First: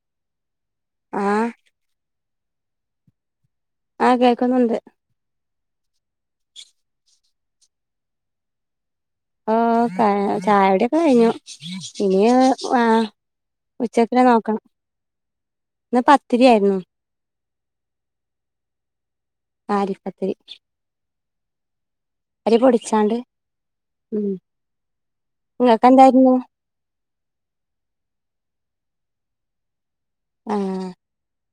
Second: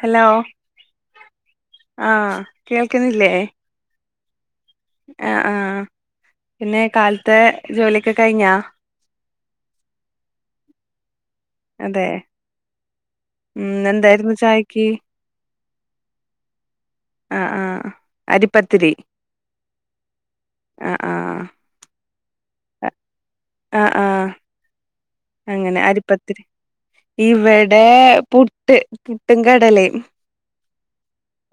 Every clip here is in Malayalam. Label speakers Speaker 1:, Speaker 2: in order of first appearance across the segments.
Speaker 1: ഹലോ
Speaker 2: ആഹ്
Speaker 1: ആഹ് കേൾക്കുന്നില്ലേ
Speaker 2: ആഹ് കേക്കുന്നോണ്ട്
Speaker 1: ആഹ് ആഹ് പിന്നെ കാലത്തെ ജോലിയൊക്കെ കഴിഞ്ഞാ?
Speaker 2: ആഹ് ചായകുടിയൊക്കെ കഴിഞ്ഞു.
Speaker 1: അതെ
Speaker 2: ഇനി ആഹ്
Speaker 1: ഉം
Speaker 2: ഉച്ചക്ക്ന്ന്
Speaker 1: എന്തായിരുന്നു
Speaker 2: നോക്കണം.
Speaker 1: ചായക്ക്
Speaker 2: ഇന്ന് പത്തിരിയാരുന്നു.
Speaker 1: ആഹ് ആഹ് അരിപ്പത്തിരി
Speaker 2: ആഹ് അരിപത്തിരി
Speaker 1: ആഹ് ആഹ്
Speaker 2: അരി പൊടിച്ചാണ്ട്
Speaker 1: ആഹ്
Speaker 2: ഉം
Speaker 1: ആഹ് അങ്ങനെ
Speaker 2: നിങ്ങൾക്ക് എന്തായിരുന്നു
Speaker 1: അരിപ്പത്തിരി. ഇവടെ പുട്ട്. പുട്ടും കടലേം
Speaker 2: ആഹ്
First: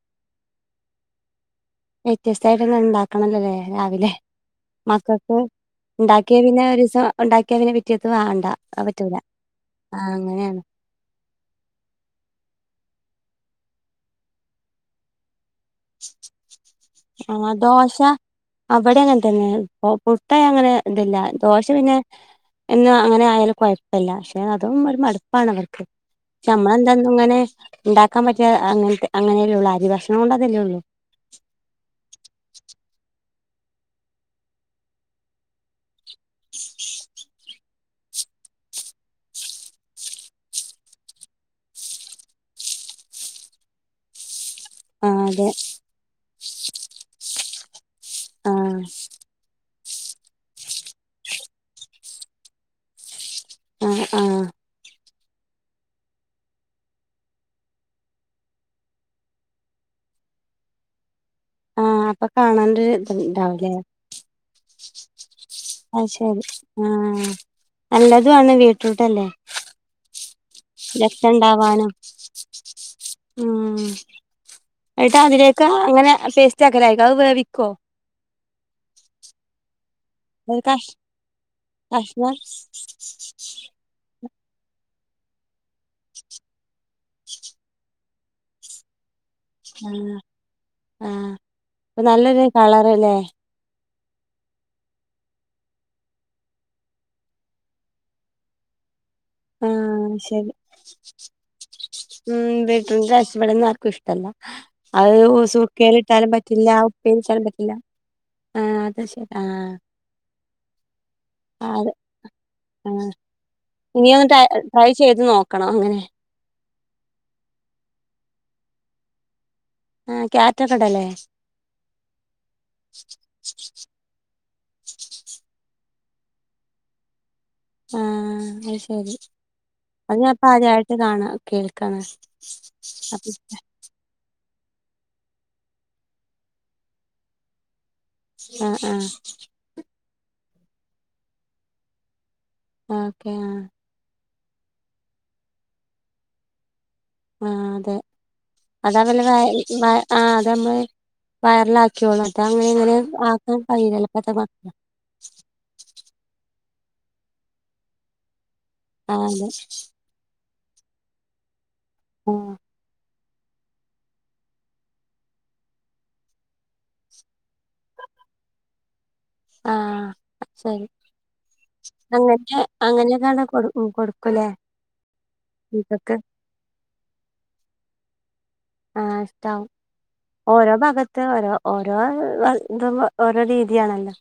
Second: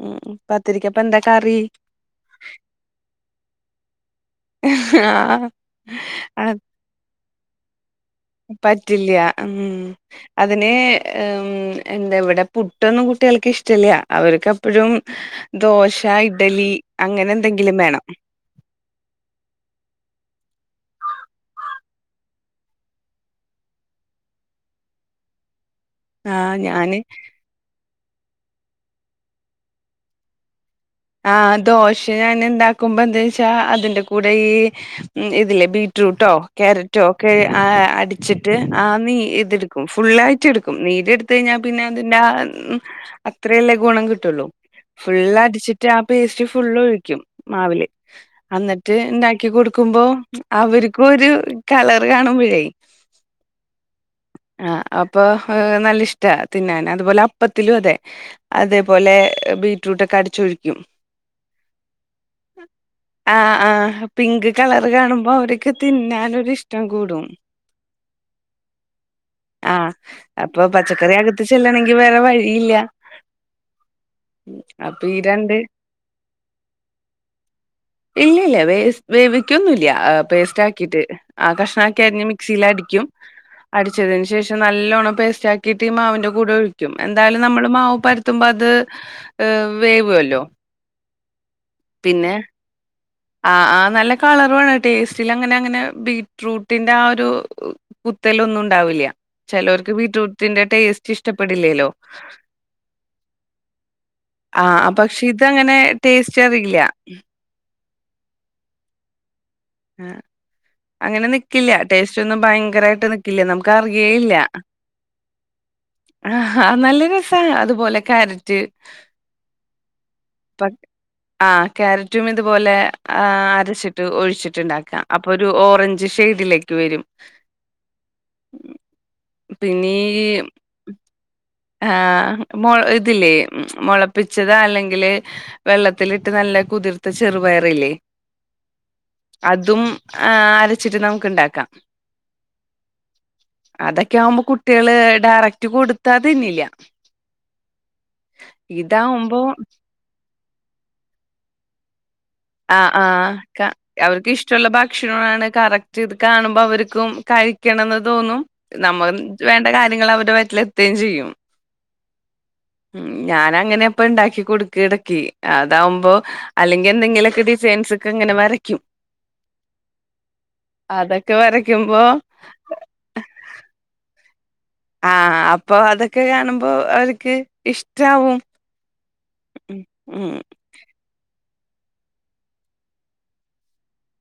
Speaker 1: ഉം പത്തിരിക്കപ്പ എന്താ കറി?
Speaker 2: വ്യത്യസ്തായിട്ടൊന്ന് ഇണ്ടാക്കണല്ലല്ലേ രാവിലെ മക്കക്ക്
Speaker 1: ആഹ്
Speaker 2: ഇണ്ടാക്കിയ
Speaker 1: ആഹ്
Speaker 2: പിന്നെ ഒരു ദിവസം ഒണ്ടാക്കിയ പിന്നെ പിറ്റേത്ത് വാ
Speaker 1: പറ്റില്ല ഉം അതിന് ഏഹ് ഉം എന്താ ഇവിടെ പുട്ടൊന്നും കുട്ടികൾക്ക് ഇഷ്ടല്ല അവർക്കെപ്പഴും ദോശ ഇഡ്ഡലി അങ്ങനെന്തെങ്കിലും വേണം.
Speaker 2: അവടെ അങ്ങനെത്തന്നെ പുട്ടയാ അങ്ങനെ ഇതില്ല ദോശ പിന്നെ എന്ന് അങ്ങനെ ആയാലും കൊഴപ്പല്ല പക്ഷേ അതും ഒരു മടുപ്പാണ് അവർ ക്ക് പക്ഷേ
Speaker 1: ആഹ് ഞാന്
Speaker 2: നമ്മളെന്താന്നങ്ങനെ ഇണ്ടാക്കാൻ പറ്റിയ അങ്ങനത്തെ അങ്ങനെയല്ലേ ഉള്ളൂ അരി ഭക്ഷണം കൊണ്ട് അതല്ലേ ഉള്ളൂ
Speaker 1: ആഹ് ദോശ ഞാൻ ഇണ്ടാക്കുമ്പോന്താച്ചാ അതിന്റെ കൂടെ ഈ ഇതിലെ ബീ റ്റ്റൂട്ടോ ക്യാരറ്റോ ഒക്കെ അടിച്ചിട്ട് ആ നീ ഇതെടുക്കും ഫുള്ളായിട്ട എടുക്കും നീര് എടുത്ത് കഴിഞ്ഞാൽ പിന്നെ അതിന്റെ ഉം അത്രയല്ലേ ഗുണം കിട്ടുള്ളൂ
Speaker 2: ആ
Speaker 1: ഫുള്ള്
Speaker 2: അതെ
Speaker 1: അടിച്ചിട്ട് ആ പേസ്റ്റ് ഫുള്ളൊഴിക്കും. മാവില്
Speaker 2: ആ
Speaker 1: അന്നിട്ട് ഇണ്ടാക്കി കൊടു ക്കുമ്പോ അവര്ക്കു ഒരു കളറ് കാണുമ്പോഴേ
Speaker 2: ആഹ് ആഹ്
Speaker 1: ആഹ് അപ്പോ നല്ല ഇഷ്ട തിന്നാന് അതുപോലെ അപ്പത്തിലും അതെ അതേപോലെ ബീറ്റ്റൂട്ടൊക്കെ അടിച്ചൊഴിക്കും.
Speaker 2: ആ അപ്പൊ കാണാനൊരു
Speaker 1: ആഹ്
Speaker 2: ഇത്ണ്ടാവൂലേ
Speaker 1: ആഹ് പിങ്ക് കളർ കാണുമ്പോ അവർക്ക്
Speaker 2: അത് ശരി
Speaker 1: തിന്നാനൊരു ഇഷ് ഷ്ടം
Speaker 2: ആ
Speaker 1: കൂടും
Speaker 2: നല്ലതു ആണ് ബീറ്റ്റൂട്ടല്ലേ
Speaker 1: ആഹ് അപ്പൊ പച്ചക്കറി അകത്ത്
Speaker 2: ഉണ്ടാവാനും
Speaker 1: ചെല്ലെണെങ്കി വേറെ വഴിയില്ലാ
Speaker 2: ഉം
Speaker 1: ഈ
Speaker 2: എന്നിട്ട്
Speaker 1: രണ്ട്
Speaker 2: അതിലേക്ക് അങ്ങനെ പേസ്റ്റ് ആക്കലായിക്കും അത് വേവിക്കോ?
Speaker 1: ഇല്ല ഇല്ലാ വേസ് വേവിക്കൊന്നുല്ലാ ആസ്
Speaker 2: ഒരു കഷ്
Speaker 1: പേസ്റ്റാക്കിയിട്ട് ആഹ് കഷ്ണാക്കി അരിഞ്ഞ്
Speaker 2: കഷ്ണം
Speaker 1: മിക്സിയിലടിക്കും അടിച്ചതിന് ശേഷം നല്ലോണ്ണം പേസ്റ്റാക്കിയിട്ട് ഈ മാവിൻ്റെ കൂടെ ഒഴിക്കും എന്തായാലും നമ്മൾ മാവ് പരുത്തുമ്പോ അത് അ
Speaker 2: ആഹ് ആഹ് ഇപ്പൊ നല്ലൊരു കളറ്ല്ലേ?
Speaker 1: ആഹ് ആഹ് നല്ല കളറുവാണ് ടേസ്റ്റിൽ അങ്ങനെ അങ്ങനെ ബീറ്റ്റൂട്ടിന്റെ ആ ഒരു കുത്തലൊന്നും ഇണ്ടാവില്ലാ
Speaker 2: ആ
Speaker 1: ചെലോർക്ക്
Speaker 2: ശരി
Speaker 1: ബീട്റൂട്ടിന്റെ ടേസ്റ്റ് ഇഷ്ട്ടപ്പെടില്ലല്ലോ?
Speaker 2: ഉം ബീറ്റ്റൂട്ടിൻ്റെ ടേസ്റ്റ് ഇബെടൊന്നും ആർക്കും ഇഷ്ട്ടല്ലാ
Speaker 1: ആ, ആ,
Speaker 2: അത്
Speaker 1: പക്ഷെ ഇതങ്ങനെ
Speaker 2: സുർക്കേലിട്ടാലും
Speaker 1: ടേസ്റ്റ്
Speaker 2: പറ്റില്ലാ
Speaker 1: അറിയില്ല.
Speaker 2: ഉപ്പേരിയെച്ചാലും പറ്റില്ലാ. ആഹ് അതാ ശെ ആഹ്
Speaker 1: ആഹ് അങ്ങനെ നിക്കില്ലാ
Speaker 2: അത്
Speaker 1: ടേസ്റ്റൊന്നും ഭയങ്കരായിട്ട്
Speaker 2: ആഹ്
Speaker 1: നിക്കില്ലാ നമക്
Speaker 2: ഇനി ഒന്ന് ടൈ ട്രൈ ചെയ്ത് നോക്കണം അങ്ങനെ
Speaker 1: ആഹ് നല്ല രസാ, അതുപോലെ ക്യാരറ്റ്
Speaker 2: ആഹ്
Speaker 1: [unintelligible]
Speaker 2: ക്യാറ്റൊക്കെണ്ടല്ലേ
Speaker 1: ആഹ് ക്യാരറ്റും ഇതുപോലെ ആഹ് അരച്ചി ട്ട് ഒഴിച്ചിട്ട്ണ്ടാക്കാ അപ്പൊ ഒരു ഓറഞ്ച് ഷെയ്ഡിലേക്ക് വരും
Speaker 2: ആഹ്
Speaker 1: ഉം.
Speaker 2: അയ് ശരി
Speaker 1: പിന്നെ
Speaker 2: അത്
Speaker 1: ഈ
Speaker 2: ഞാന്പ്പം ആദ്യായിട്ട് കാണാ കേൾക്കാണ്
Speaker 1: ആഹ് മൊ ഇതില്ലേ
Speaker 2: അപ്പൊ
Speaker 1: മൊള പ്പിച്ചതാ അല്ലെങ്കില് വെള്ളത്തിലിട്ട് നല്ല കുതിർത്ത ചെറുപയറില്ലേ
Speaker 2: ആഹ് ആഹ്
Speaker 1: അതും ആഹ് അരച്ചിട്ട് നമ്മക്ക് ഇണ്ടാക്കാം
Speaker 2: ഓക്കെ ആഹ്
Speaker 1: അതൊക്കെ ആവുമ്പോ കുട്ടികള് ഡയറക്റ്റ് കൊടുത്താ തിന്നില്ലാ
Speaker 2: ആഹ് അതെ അതാണല്ലോ [unintelligible] ആഹ് അതാ അമ്മള് വയറിലാക്കിയോള് അതങ്ങനെ
Speaker 1: ആഹ്
Speaker 2: ഇങ്ങനെ ആക്കാൻ കയില്ലല്ലോ പെട്ടന്ന് [unintelligible]
Speaker 1: ക്ഷണവു ആണ് കറക്റ്റ് ഇത് കാണുമ്പോ അവർക്കും കഴിക്കണന്ന് തോന്നും നമ്മളും
Speaker 2: ആഹ് അതെ
Speaker 1: വേണ്ട കാര്യങ്ങള് അവരെ വയറ്റിലെത്തോം ചെയ്യും
Speaker 2: ആഹ്
Speaker 1: ഉം ഞാനങ്ങനെ അപ്പൊ ഇണ്ടാക്കി കൊടുക്കും എടക്ക് അതാവുമ്പോ അല്ലെങ്കി എന്തെങ്കിലെ സൈൻസൊക്കെ ഇങ്ങനെ വരയ്ക്കും
Speaker 2: ആഹ് ശരി
Speaker 1: അതൊക്കെ വരക്കുമ്പോ
Speaker 2: അങ്ങനെ [unintelligible] കൊടുക്കും ഉം കൊടുക്കുംല്ലേ
Speaker 1: ആഹ് അപ്പൊ അതൊക്കെ കാണുമ്പോ ഓല്ക്ക് ഇഷ്ട്ടാവും
Speaker 2: ആഹ് ഇഷ്ട്ടാവും ഓരോ ഭാഗത് രോ ഓരോ ഏഹ് വ ഇതും ഓരോ രീതിയാണല്ലോ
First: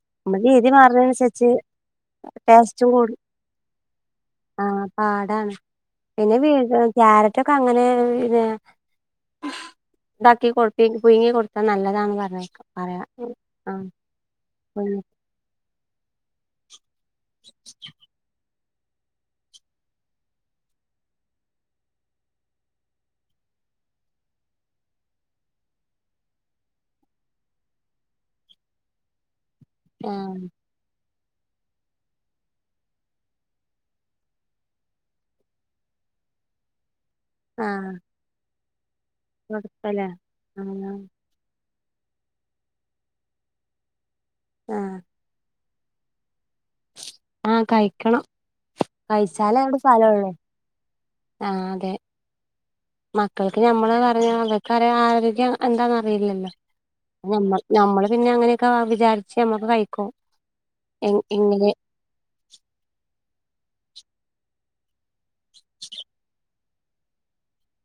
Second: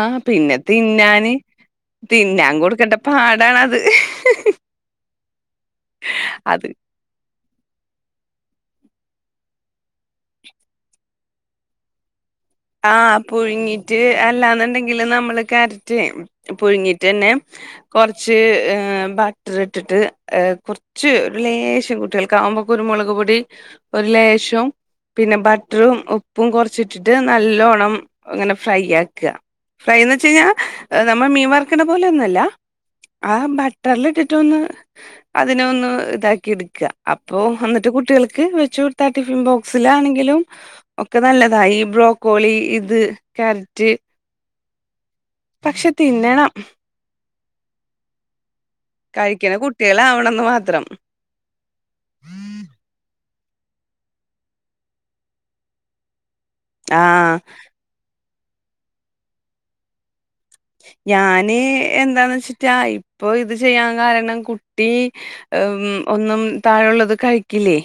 Speaker 1: ആഹ്
Speaker 2: നമ്മ
Speaker 1: പിന്നെ
Speaker 2: രീതി
Speaker 1: തിന്നാന്
Speaker 2: മാറുന്നതിനനുസരിച്ച്
Speaker 1: തിന്നാൻ കൊടുക്കണ്ടെ പാടാണത്
Speaker 2: ആഹ് പാടാണ് പിന്നെ വീ
Speaker 1: അത്
Speaker 2: ക്യാരറ്റൊക്കെ അങ്ങനെ [unintelligible] ഇണ്ടാക്കി കൊ പുയുങ്ങി കൊടുത്താ നല്ലതാന്ന് പറഞ്ഞേക്കാ
Speaker 1: ആഹ് പുഴുങ്ങീറ്റ് അല്ലാന്ന്ണ്ടെങ്കില് നമ്മള് ക്യാരറ്റ് പുഴുങ്ങി റ്റെന്നെ കൊറച്ച് ഏഹ് ബ ട്ടറ് ഇട്ടിട്ട് ഏഹ് കൊറച്ച് ഒരു ലേശം കുട്ടികൾക്കാവുമ്പോ കുരുമുളക് പൊടി ഒരു ലേശം പിന്നെ ബട്ടറും ഉപ്പും കൊറച്ചിട്ടിട്ട് നല്ലോണം ഇങ്ങനെ ഫ്രൈ ആക്കാ
Speaker 2: ആ
Speaker 1: ഫ്രൈന്ന് വെച്ച് കയിഞ്ഞാ ഏഹ് നമ്മള് മീൻവറക്കണ പോലെ ഒന്നു അല്ലാ ആ ബട്ടറിലിട്ടിട്ടൊന്ന് അതിനെ ഒന്ന് ഇതാക്കിയെടുക്ക അപ്പോ
Speaker 2: ആ
Speaker 1: എന്നിട്ട് കുട്ടികൾക്ക് വെച്ച് ടുത്തെ ടിഫിൻ
Speaker 2: കൊടുക്കല്ലേ
Speaker 1: ബോക്സിലാണെങ്കിലും
Speaker 2: ആ
Speaker 1: ഒക്കെ നല്ലതാ ഈബ്ലോ കോളി ഇത് ക്യരറ്റ്
Speaker 2: ആഹ്
Speaker 1: പക്ഷെ തിന്നണം
Speaker 2: ആഹ് കഴിക്കണം
Speaker 1: കഴിക്കണ
Speaker 2: കഴിച്ചാലേ അത്ണ്ട് ഫലംഉള്ളു
Speaker 1: കുട്ടികളാവണംന്ന് മാത്രം.
Speaker 2: ആഹ് അതെ മക്കൾക്ക് ഞമ്മള് പറഞ്ഞ മക്കക്ക്റിയ ആരോഗ്യം എന്താന്ന് അറിയില്ലല്ലോ
Speaker 1: ആ
Speaker 2: ഞമ്മ ഞമ്മള് പിന്നെ അങ്ങനെയൊക്കാ വിചാരിച്ച് ഞമ്മക്ക് കഴിക്കും എ
Speaker 1: ഞാന്
Speaker 2: ഇങ്ങനെ
Speaker 1: എന്താണ് വെച്ചിട്ടാ ഇപ്പൊ ഇത് ചെയ്യാൻ കാരണം കുട്ടി ഏമ് ഒന്നും താഴുള്ളത് കഴിക്കില്ലേ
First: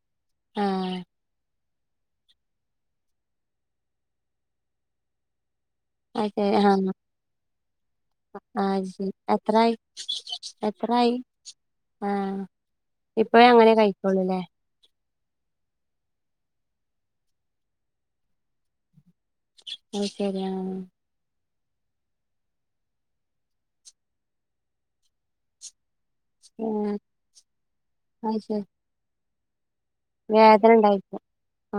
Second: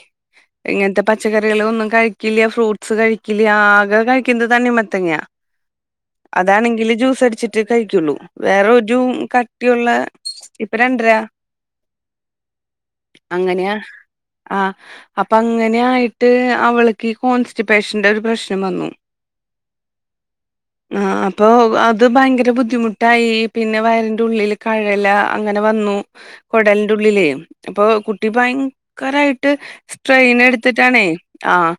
Speaker 2: ആ
Speaker 1: ഇങ്ങനത്തെ പച്ചക്കറികൾ ഒന്നും കഴി ക്കില്ല ഫ്രൂട്ട്സ് കഴിക്കില്ല ആകെ കഴിക്കുന്ന തണ്ണി മത്തങ്ങാ
Speaker 2: അതെ ആ
Speaker 1: അതാണെങ്കില് ജ്യൂസ് അടിച്ച് കഴിക്കുള്ളൂ
Speaker 2: ആ
Speaker 1: വേറൊരു
Speaker 2: ശരി എത്രായി
Speaker 1: കട്ടിഉള്ളെ ഇപ്പ രണ്ടര
Speaker 2: എത്രായി ആഹ് ഇപ്പേ അങ്ങനെ കഴിക്കുള്ളൂല്ലേ
Speaker 1: ആഹ് അപ്പൊ അങ്ങനെ ആയിട്ട് അവൾക്കി കോൺസ്റ്റിപേഷന്റെ ഒരു പ്രശ്നം വന്നു
Speaker 2: അയ് ശരി ആഹ്
Speaker 1: ആഹ് അപ്പൊ അത് ഭയങ്കര ബുദ്ധിമുട്ടായി പിന്നെ വയറിന്റെ ഉള്ളില് കഴല അങ്ങനെ വന്നു കൊടൽന്റെ
Speaker 2: ആഹ്
Speaker 1: ഉള്ളിലേ അപ്പൊ കുട്ടി
Speaker 2: അത് ശരി
Speaker 1: ഭയങ്കരായിട്ട് സ്‌
Speaker 2: വേദന
Speaker 1: ട്രെയിനെടുത്തിട്ടാണേ
Speaker 2: ഉണ്ടായിരിക്കും
Speaker 1: ആഹ്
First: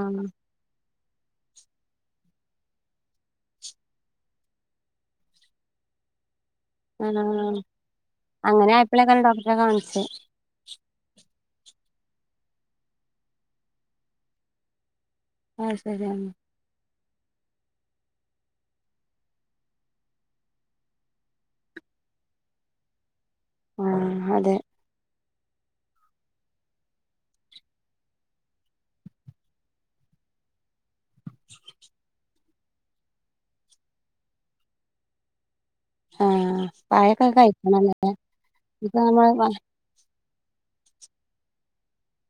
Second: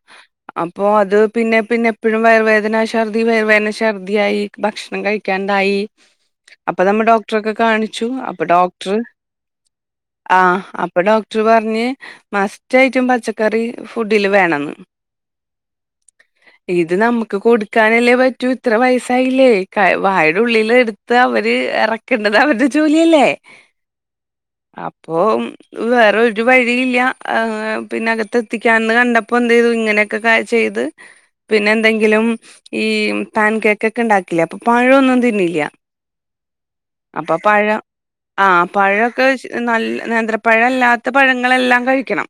Speaker 1: അപ്പൊ അത് പിന്നെ പിന്നെ എപ്പഴും വയറുവേദനാ ശർദ്ധി, വയറു വേദന, ശർദ്ധിയായി ഭക്ഷണം കഴി ക്കാണ്ടായി അപ്പ നമ്മ ഡോക്ടറോക്കെ
Speaker 2: ആഹ്
Speaker 1: കാണിച്ചു അപ്പൊ
Speaker 2: അങ്ങനെ
Speaker 1: ഡോക്ടർ
Speaker 2: ആയപ്പോളേക്കാരം ഡോക്ടറെ കാണിച്ചെ
Speaker 1: ആഹ് അപ്പൊ ഡോക്ടർ പറഞ്ഞ് മസ്റ്റ്ട്ടും പച്ചക്കറി ഫുഡില് വേണംന്ന്
Speaker 2: ആഹ് ശരി എന്ന
Speaker 1: ഇത് നമുക്ക് കൊടുക്കാനല്ലേ പറ്റൂ ഇത്ര വയസായില്ലേ കാ വായുടെ ഉള്ളില് എടുത്ത് അവര് എറക്കേണ്ടത് അവരുടെ ജോലിയല്ലേ
Speaker 2: ആഹ് അതെ
Speaker 1: അപ്പോ ഉം വേറെ ഒരു വഴിയില്ല ഏഹ് പിന്നെ അകത്തെത്തിക്കാന്ന് കണ്ടപ്പോ എന്ത് ചെയ്തു ഇങ്ങനെ ഒക്കെ ക ചെയ്ത് പിന്നെ എന്തെങ്കിലും ഈ പാൻ കേക്ക് ഒക്കെ ഉണ്ടാക്കില്ലേ അപ്പൊ പഴഒന്നും തിന്നില്ല
Speaker 2: ആഹ് പഴൊക്കെ
Speaker 1: അപ്പൊ പഴ
Speaker 2: കഴിക്കണല്ലേ
Speaker 1: ആഹ്
Speaker 2: ഇപ്പ
Speaker 1: പഴൊക്കെ
Speaker 2: നമ്മള് പ
Speaker 1: നല്ല നേത്ര പഴല്ലാത്ത പഴങ്ങളെല്ലാം കഴിക്കണം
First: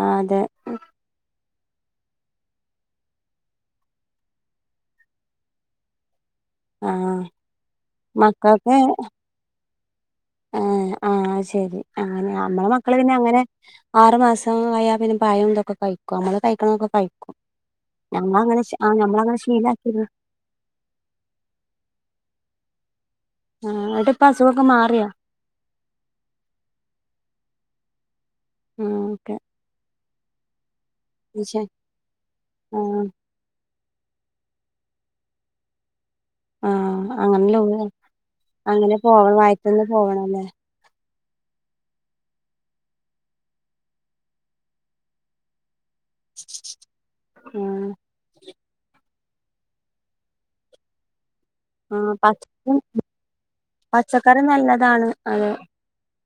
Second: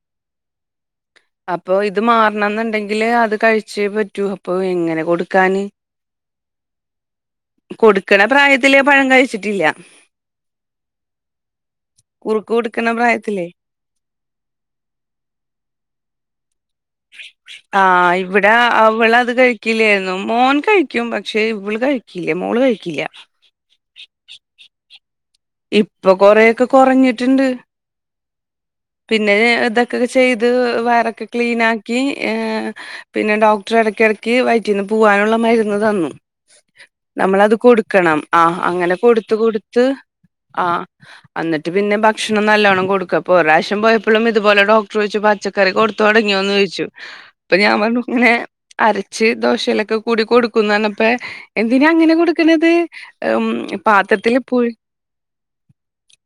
Speaker 2: ആഹ് അതെ
Speaker 1: അപ്പൊ ഇത് മാറണം എന്നുണ്ടെങ്കില് അത് കഴിച്ചേ പറ്റൂ അപ്പൊ എങ്ങനെ കൊടുക്കാന്
Speaker 2: ആഹ് ആഹ്
Speaker 1: കൊടുക്കണ പ്രായത്തില് പഴം കഴിച്ചിട്ടില്ല
Speaker 2: ആഹ് ആഹ് ശെരി അങ്ങനെ
Speaker 1: കുറുക്ക്
Speaker 2: നമ്മളെ
Speaker 1: കൊടുക്കണ
Speaker 2: മക്കള് പിന്നെ അങ്ങനെ
Speaker 1: പ്രായത്തിലേ
Speaker 2: ആറു മാസം അയാൽ പിന്നെ പയം ഇതൊക്കെ കഴിക്കും നമ്മള് കഴിക്കണതൊക്കെ കഴിക്കും
Speaker 1: ആഹ് ഇവിടെ
Speaker 2: ഞമ്മളങ്ങനെ ശ ആഹ്
Speaker 1: അവളത്
Speaker 2: ഞമ്മളങ്ങനെ ശീലാക്കിരുന്നു
Speaker 1: കഴിക്കില്ലായിരുന്നു മോൻ കഴി കും പക്ഷേ ഇവള് കഴിക്കില്ല മോള് കഴിക്കില്ല
Speaker 2: ആഹ് എന്ന്ട്ട്പ്പ അസുഖമൊക്കെ മാറിയാ
Speaker 1: ഇപ്പൊ കൊറെയൊക്കെ കുറഞ്ഞിട്ടുണ്ട്
Speaker 2: ആഹ്
Speaker 1: പിന്നെ
Speaker 2: ഓക്കെ
Speaker 1: ഇതൊക്കെ ചെയ്ത് വയറൊക്കെ ക്ലീനാക്കി ഏഹ്
Speaker 2: ആഹ്
Speaker 1: പിന്നെ ഡോ ക്ടർ ഇടയ്ക്കിടയ്ക്ക് വയറ്റീന്ന് പോവാനുള്ള മരുന്ന് തന്നു
Speaker 2: ആഹ് അങ്ങനെ
Speaker 1: നമ്മളത്
Speaker 2: ലോ
Speaker 1: കൊടുക്കണം ആഹ് അങ്ങനെ കൊടുത്ത്
Speaker 2: പോവണം
Speaker 1: കൊടുത്ത്
Speaker 2: വയറ്റിന്ന് പോവണല്ലേ
Speaker 1: ആഹ് എന്നിട്ട് പിന്നെ ഭക്ഷണം നല്ലോണ്ണം കൊടുക്കുക അപ്പ ഒരു പ്രാവശ്യം പോയപ്പോഴും ഇതുപോലെ ഡോക്ടർ ചോയ്ച്ച് പച്ച ക്കറി കൊടുത്തു തുടങ്ങിയോന്ന് ചോദിച്ചു അപ്പൊ ഞാൻ
Speaker 2: ആഹ്
Speaker 1: പറഞ്ഞു ഇങ്ങനെ അരച്ച് ദോശയിലൊക്കെ കൂടി കൊടുക്കുന്നു പറഞ്ഞപ്പെ എന്തിനാ
Speaker 2: ആഹ്
Speaker 1: അങ്ങനെ
Speaker 2: പച്ച
Speaker 1: കൊടുക്കണത് ഉം പാത്രത്തിൽ
Speaker 2: പച്ചക്കറി
Speaker 1: പു
Speaker 2: നല്ലതാണ് അത്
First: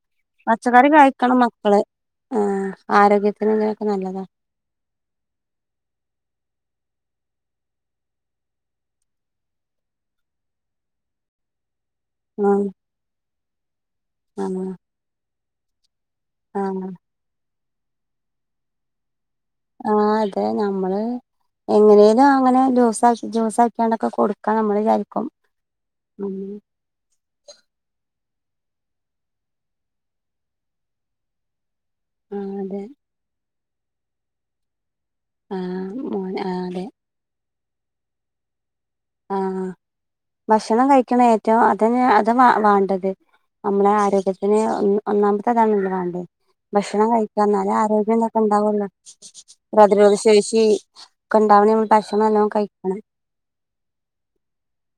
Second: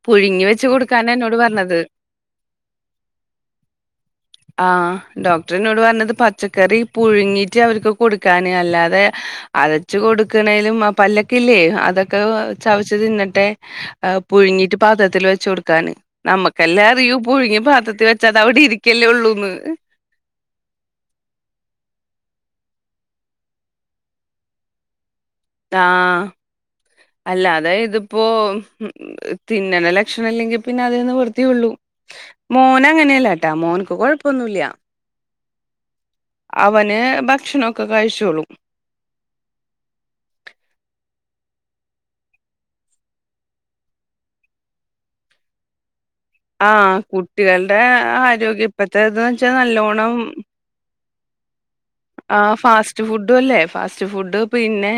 Speaker 1: പുഴുങ്ങി വെച്ച്
Speaker 2: പച്ചക്കറി
Speaker 1: കൊടുക്കാനാ എന്നോട്
Speaker 2: കഴിക്കണം
Speaker 1: പറഞ്ഞത്
Speaker 2: മക്കള് ആഹ് ആരോഗ്യത്തിന് അങ്ങനെയാക്കെ നല്ലതാ
Speaker 1: ആഹ് ഡോക്ടറിനോട് പറഞ്ഞത് പച്ചക്കറി പുഴുങ്ങിട്ട് അവർക്ക് കൊടുക്കാന് അല്ലാതെ അരച്ച് കൊടുക്കണേലും പല്ലൊക്കെ ഇല്ലേ അത് ക്കെ
Speaker 2: ആഹ്
Speaker 1: ചവച്ച് തിന്നട്ടെ ഏഹ്
Speaker 2: ആഹ്
Speaker 1: പുഴുങ്ങിട്ട് പാത്രത്തിൽ വെച്ച് കൊടുക്കാന് നമ്മുക്കല്ലെ
Speaker 2: ആഹ്
Speaker 1: അറിയൂ പുഴുങ്ങി പാത്രത്തി വെച്ചാത് അവിടെ ഇരിക്കല്ലേ ഉള്ളൂന്ന്
Speaker 2: ആഹ് അതെ നമ്മള് എങ്ങനേലും അങ്ങനെ ജ്യൂസ് ആക്കി ജ്യൂസ് ആക്കാണ്ടൊക്കെ കൊടുക്കാ നമ്മൾ വിചാരിക്കും
Speaker 1: ആഹ്
Speaker 2: ഉം
Speaker 1: അല്ലാതെ ഇതിപ്പോ തിന്നണ ലക്ഷണം ഇല്ലെങ്കിൽ പിന്നെ അതേ നിവൃത്തിയുള്ളൂ
Speaker 2: ആഹ് അതെ
Speaker 1: മോനങ്ങനെയല്ലാട്ടാ മോൻക്ക് കൊഴപ്പൊന്നുല്ല
Speaker 2: ആഹ് മോന് ആഹ് അതെ
Speaker 1: അവന് ഭക്ഷണമൊക്കെ കഴിച്ചോളും
Speaker 2: ആഹ് ഭക്ഷണം കഴിക്കണം ഏറ്റവും അതിന് അത് വ വേണ്ടത് നമ്മളെ ആരോഗ്യത്തിന് ഒന്നാമത്തെ അതാണല്ലോ വാണ്ടത്
Speaker 1: ആഹ്
Speaker 2: ഭക്ഷണം കഴിക്കാ എന്നാലെ
Speaker 1: കുട്ടികളുടെ
Speaker 2: ആരോഗ്യം ഇതൊക്കെ ഉണ്ടാവുള്ളൂ
Speaker 1: ഇപ്പത്തെ ഇത് വെച്ചാ
Speaker 2: പ്രതിരോധ
Speaker 1: നല്ലോണം
Speaker 2: ശേഷി ഒക്കെ ഉണ്ടാവണേ ഭക്ഷണം നല്ലോണം
Speaker 1: ആഹ്
Speaker 2: കഴിക്കണം
Speaker 1: ഫാസ്റ്റ് ഫുഡ് ല്ലേ ഫാസ്റ്റ് ഫുഡ് പിന്നെ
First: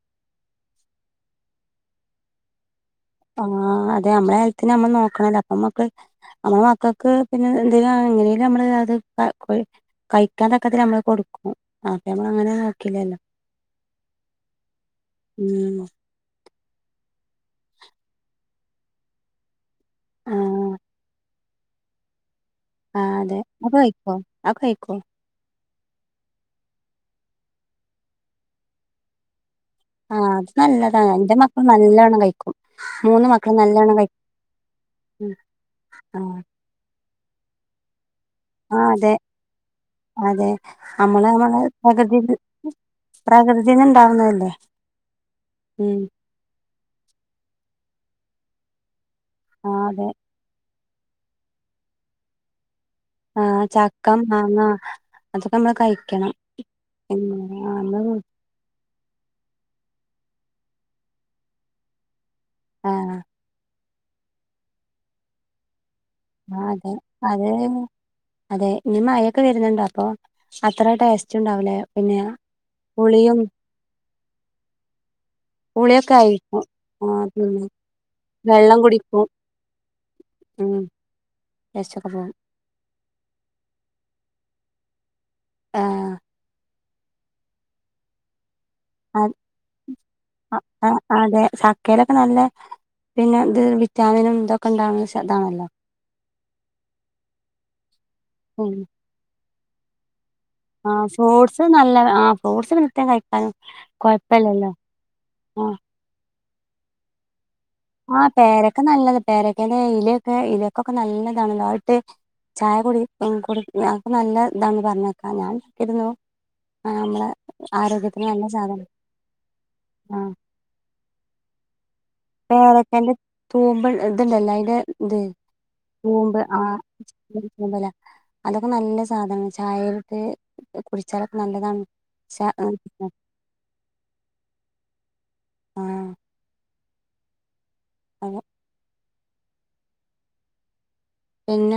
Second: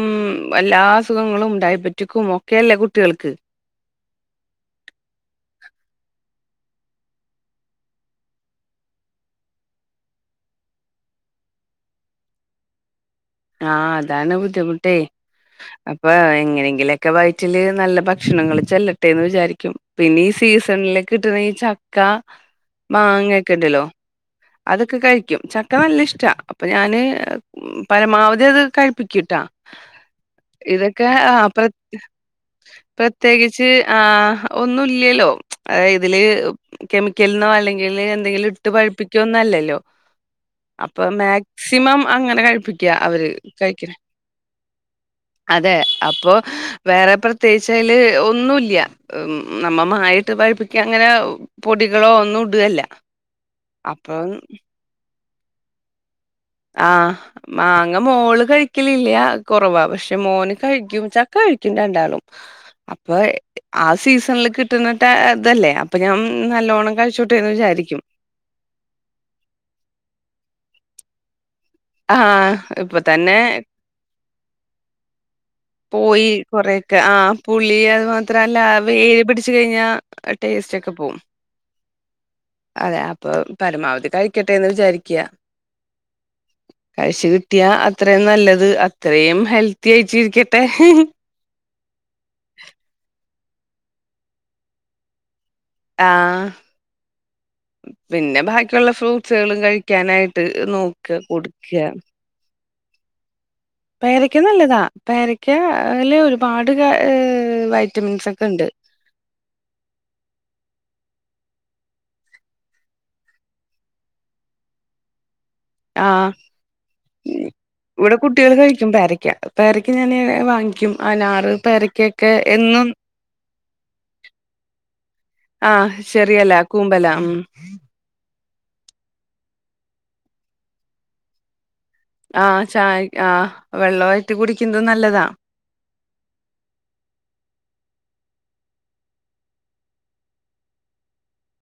Speaker 1: മ്മ് എല്ലാ അസുഖങ്ങളും ഡയബറ്റിക്കും ഒ ക്കെ അല്ലെ കുട്ടികള്ക്ക്
Speaker 2: ആഹ് അതെ ഞമ്മാ കാര്യത്തിന് ഞമ്മാ നോക്കണം അപ്പൊ ഞമ്മക്ക് ഞമ്മള് മക്കക്ക് പിന്നെ എന്തിനാ എങ്ങനെലും ഞമ്മള് അത് [unintelligible] കയിക്ക്യാത്തക്കത്തി ഞമ്മള് കൊടുക്കും അപ്പാ ഞമ്മള് അങ്ങനെ നോക്കില്ലാ അല്ലോ
Speaker 1: ആഹ് അതാണ് ബുദ്ധിമൂട്ടേയെ
Speaker 2: ഉം
Speaker 1: അ പ്പാ എങ്ങനെങ്കിലും ഓക്കെ വയറ്റില് നല്ല ഭക്ഷണങ്ങാള് ചെല്ലാട്ടെന്ന് വിചാരിക്കും പിന്നെ ഈ
Speaker 2: ആ
Speaker 1: സീസണില് കിട്ടാണെ ഈ ചക്കാ
Speaker 2: ആ അതെ
Speaker 1: മാങ്ങാക്കെ
Speaker 2: അത്
Speaker 1: ഇണ്ടല്ലോ
Speaker 2: കഴിക്കോ അത് കഴിക്കോ
Speaker 1: അതൊക്കെ കയിക്കും ച ക്കാ വല്ല്യാ ഇഷ്ടാ അപ്പൊ ഞാന് ഉം പരമാവധി അത് കയിപ്പിക്ക്യൂട്ടാ
Speaker 2: ആഹ്
Speaker 1: ഇതൊക്കെ ആഹ് പ്ര
Speaker 2: കഴിക്കും മൂന്ന് മക്കളും
Speaker 1: പ്രത്യേകിച്ച്
Speaker 2: നല്ലോണ്ണം കഴിക്കും
Speaker 1: ആഹ് ഒന്നും ഇല്ല്യാല്ലോ ആഹ് ഇതില് കെമിക്ക്യല് എന്നോ അല്ലെങ്കില് എന്തെങ്കിലും ഇട്ട് ഇട്ട്
Speaker 2: ആഹ് അതെ
Speaker 1: പയിപ്പിക്കേന്നും അല്ലാല്ലോ
Speaker 2: അതെ
Speaker 1: അപ്പൊ
Speaker 2: നമ്മള് നമ്മള്
Speaker 1: മാക്സിമം
Speaker 2: പ്രകൃതിന്ന്
Speaker 1: അങ്ങനെ കയിപ്പി ക്ക്യയാ അവര്
Speaker 2: പ്രകൃതിന്ന്
Speaker 1: കഴിക്ക്യയാ
Speaker 2: ഇണ്ടാവുന്നതല്ലേ
Speaker 1: അതെ
Speaker 2: ഉം
Speaker 1: അപ്പൊ വേറെ പ്രത്യേകെച്ചാ അയ്ല് ഒന്നുല്ല്യാ ഉം
Speaker 2: ആഹ്
Speaker 1: നമ്മാ
Speaker 2: അതെ
Speaker 1: മായാ ഇട്ട് പഴ് ക്ക്യാ അങ്ങനെ പൊടികളോ ഒന്നും ഇടാക്യാല്ല
Speaker 2: ആഹ് ചക്കാ മാങ്ങാ അതൊക്കെ ഞമ്മള് കയിക്ക്യണം
Speaker 1: ആഹ് മാങ്ങ മോള് കയിക് ക്ക്യല്ല്ല്യാ കൊറവാ പശെ മോന് കയിക്കും ചക്കാ കയിക്കും രണ്ടാളും
Speaker 2: ആഹ്
Speaker 1: അപ്പേ ആഹ് സീസണില് കിട്ട്ണട്ടെ ഇതല്ലേ അപ്പൊ ഞ്ഞം
Speaker 2: ആഹ് അതെ
Speaker 1: നല്ലോണം കയിച്ചോട്ടെ
Speaker 2: അത്
Speaker 1: എന്ന് വിചാരിക്കും
Speaker 2: അതെ ഇനി മഴൊക്കെ വെര്ന്നോണ്ടോ അപ്പൊ അത്ര ടേസ്റ്റ് ഇണ്ടാവൂല്ലേ പിന്നെ
Speaker 1: ആഹ് ഇപ്പൊ തന്നെ
Speaker 2: പുളിയും പുളിയൊക്കെ
Speaker 1: പോയി
Speaker 2: ആയിരിക്കും
Speaker 1: കൊറേക്കെ ആഹ്
Speaker 2: പിന്നെ
Speaker 1: പുള്ളി അത് മാത്രാ അല്ലാ
Speaker 2: വെള്ളം
Speaker 1: വെ
Speaker 2: കുടിക്കും
Speaker 1: പിടിച്ച് കയിഞ്ഞാ അഹ് ടേസ്റ്റക്കെ പോം
Speaker 2: ടെസ്റ്റൊക്കെ ‌ പോവും
Speaker 1: അതെ അപ്പൊ പരമാവധി കയിക്ക്യാട്ടെന്ന് വിചാരിക്ക്യ
Speaker 2: ആഹ്
Speaker 1: കയിച്ച് കിട്ടിയ്യാ അത്രേയും നല്ലത്
Speaker 2: അത്
Speaker 1: അത്രേയും ഹെൽത്തിയാട്ട്
Speaker 2: അഹ്
Speaker 1: ഇരിക്ക്യാട്ടെ
Speaker 2: അഹ് അതെ ചക്കലൊക്കെ നല്ലേ പിന്നെ ഇത് വിറ്റാമിനും ഇതൊക്കെ ഇണ്ടാവ്ണെ [unintelligible] ആണല്ലോ
Speaker 1: ആഹ് പിന്നെ
Speaker 2: ഉം
Speaker 1: ബാക്കിയോള്ള ഫ്രൂട്ട്സ്കളും കയ് ക്ക്യാനായിട്ട്
Speaker 2: ആഹ്
Speaker 1: നോക്കാ
Speaker 2: ഫ്രൂട്ട്സ്
Speaker 1: കൊട്ക്ക്യാ
Speaker 2: നല്ല ആഹ് ഫ്രൂട്ട്സ് നിത്യം കഴിക്കാനും
Speaker 1: പേരക്ക്യാ
Speaker 2: കൊഴപ്പല്ലല്ലോ
Speaker 1: നല്ലതാ പേരക്ക്യാ
Speaker 2: ആഹ്
Speaker 1: അല്ലെ ഒര്പാട് കാ എഹ് വൈ
Speaker 2: ആഹ് പേരാക്കെ നല്ലതാ പേരക്ക്യേന്റെ ഇലേക്കെ ഇലക്കൊക്കെ നല്ലതാ [unintelligible] ചായ കുടി ഉം [unintelligible] നല്ല ഇതാണ് പറഞ്ഞേക്കാം ഞാൻ ഉണ്ടാക്കിയിരുന്നു
Speaker 1: ആഹ്
Speaker 2: ആഹ് നമ്മളെ
Speaker 1: ഇവടെ
Speaker 2: ആരോഗ്യത്തിന് നല്ല
Speaker 1: കുട്ട്യോള്
Speaker 2: സാധനം
Speaker 1: കയിക്കും പേരാക്ക്യാ പേരാക്ക്യാ ഞാന്
Speaker 2: ആഹ്
Speaker 1: വാങ്ങി ക്ക്യൂം അനാറ് പേരാക്ക്യാ
Speaker 2: പേരക്ക്യേന്റെ തൂമ്പ് ഇത് ഇണ്ടല്ലോ അയിന്റെ ഇത്
Speaker 1: ആഹ്
Speaker 2: തൂമ്പ്
Speaker 1: ചെറിയല
Speaker 2: ആഹ്
Speaker 1: കൂമ്പല ഉം
Speaker 2: [unintelligible] അതൊക്കെ നല്ലാ സാധനാണ് ചായലോക്കെ കുടിച്ചാലൊക്കെ നല്ലതാണ് ച
Speaker 1: ആഹ് ചായ ആഹ് വെള്ളായിട്ട് കുടിക്ക്യാന്നത് നല്ലതാ
Speaker 2: ആഹ് [unintelligible] പിന്നെ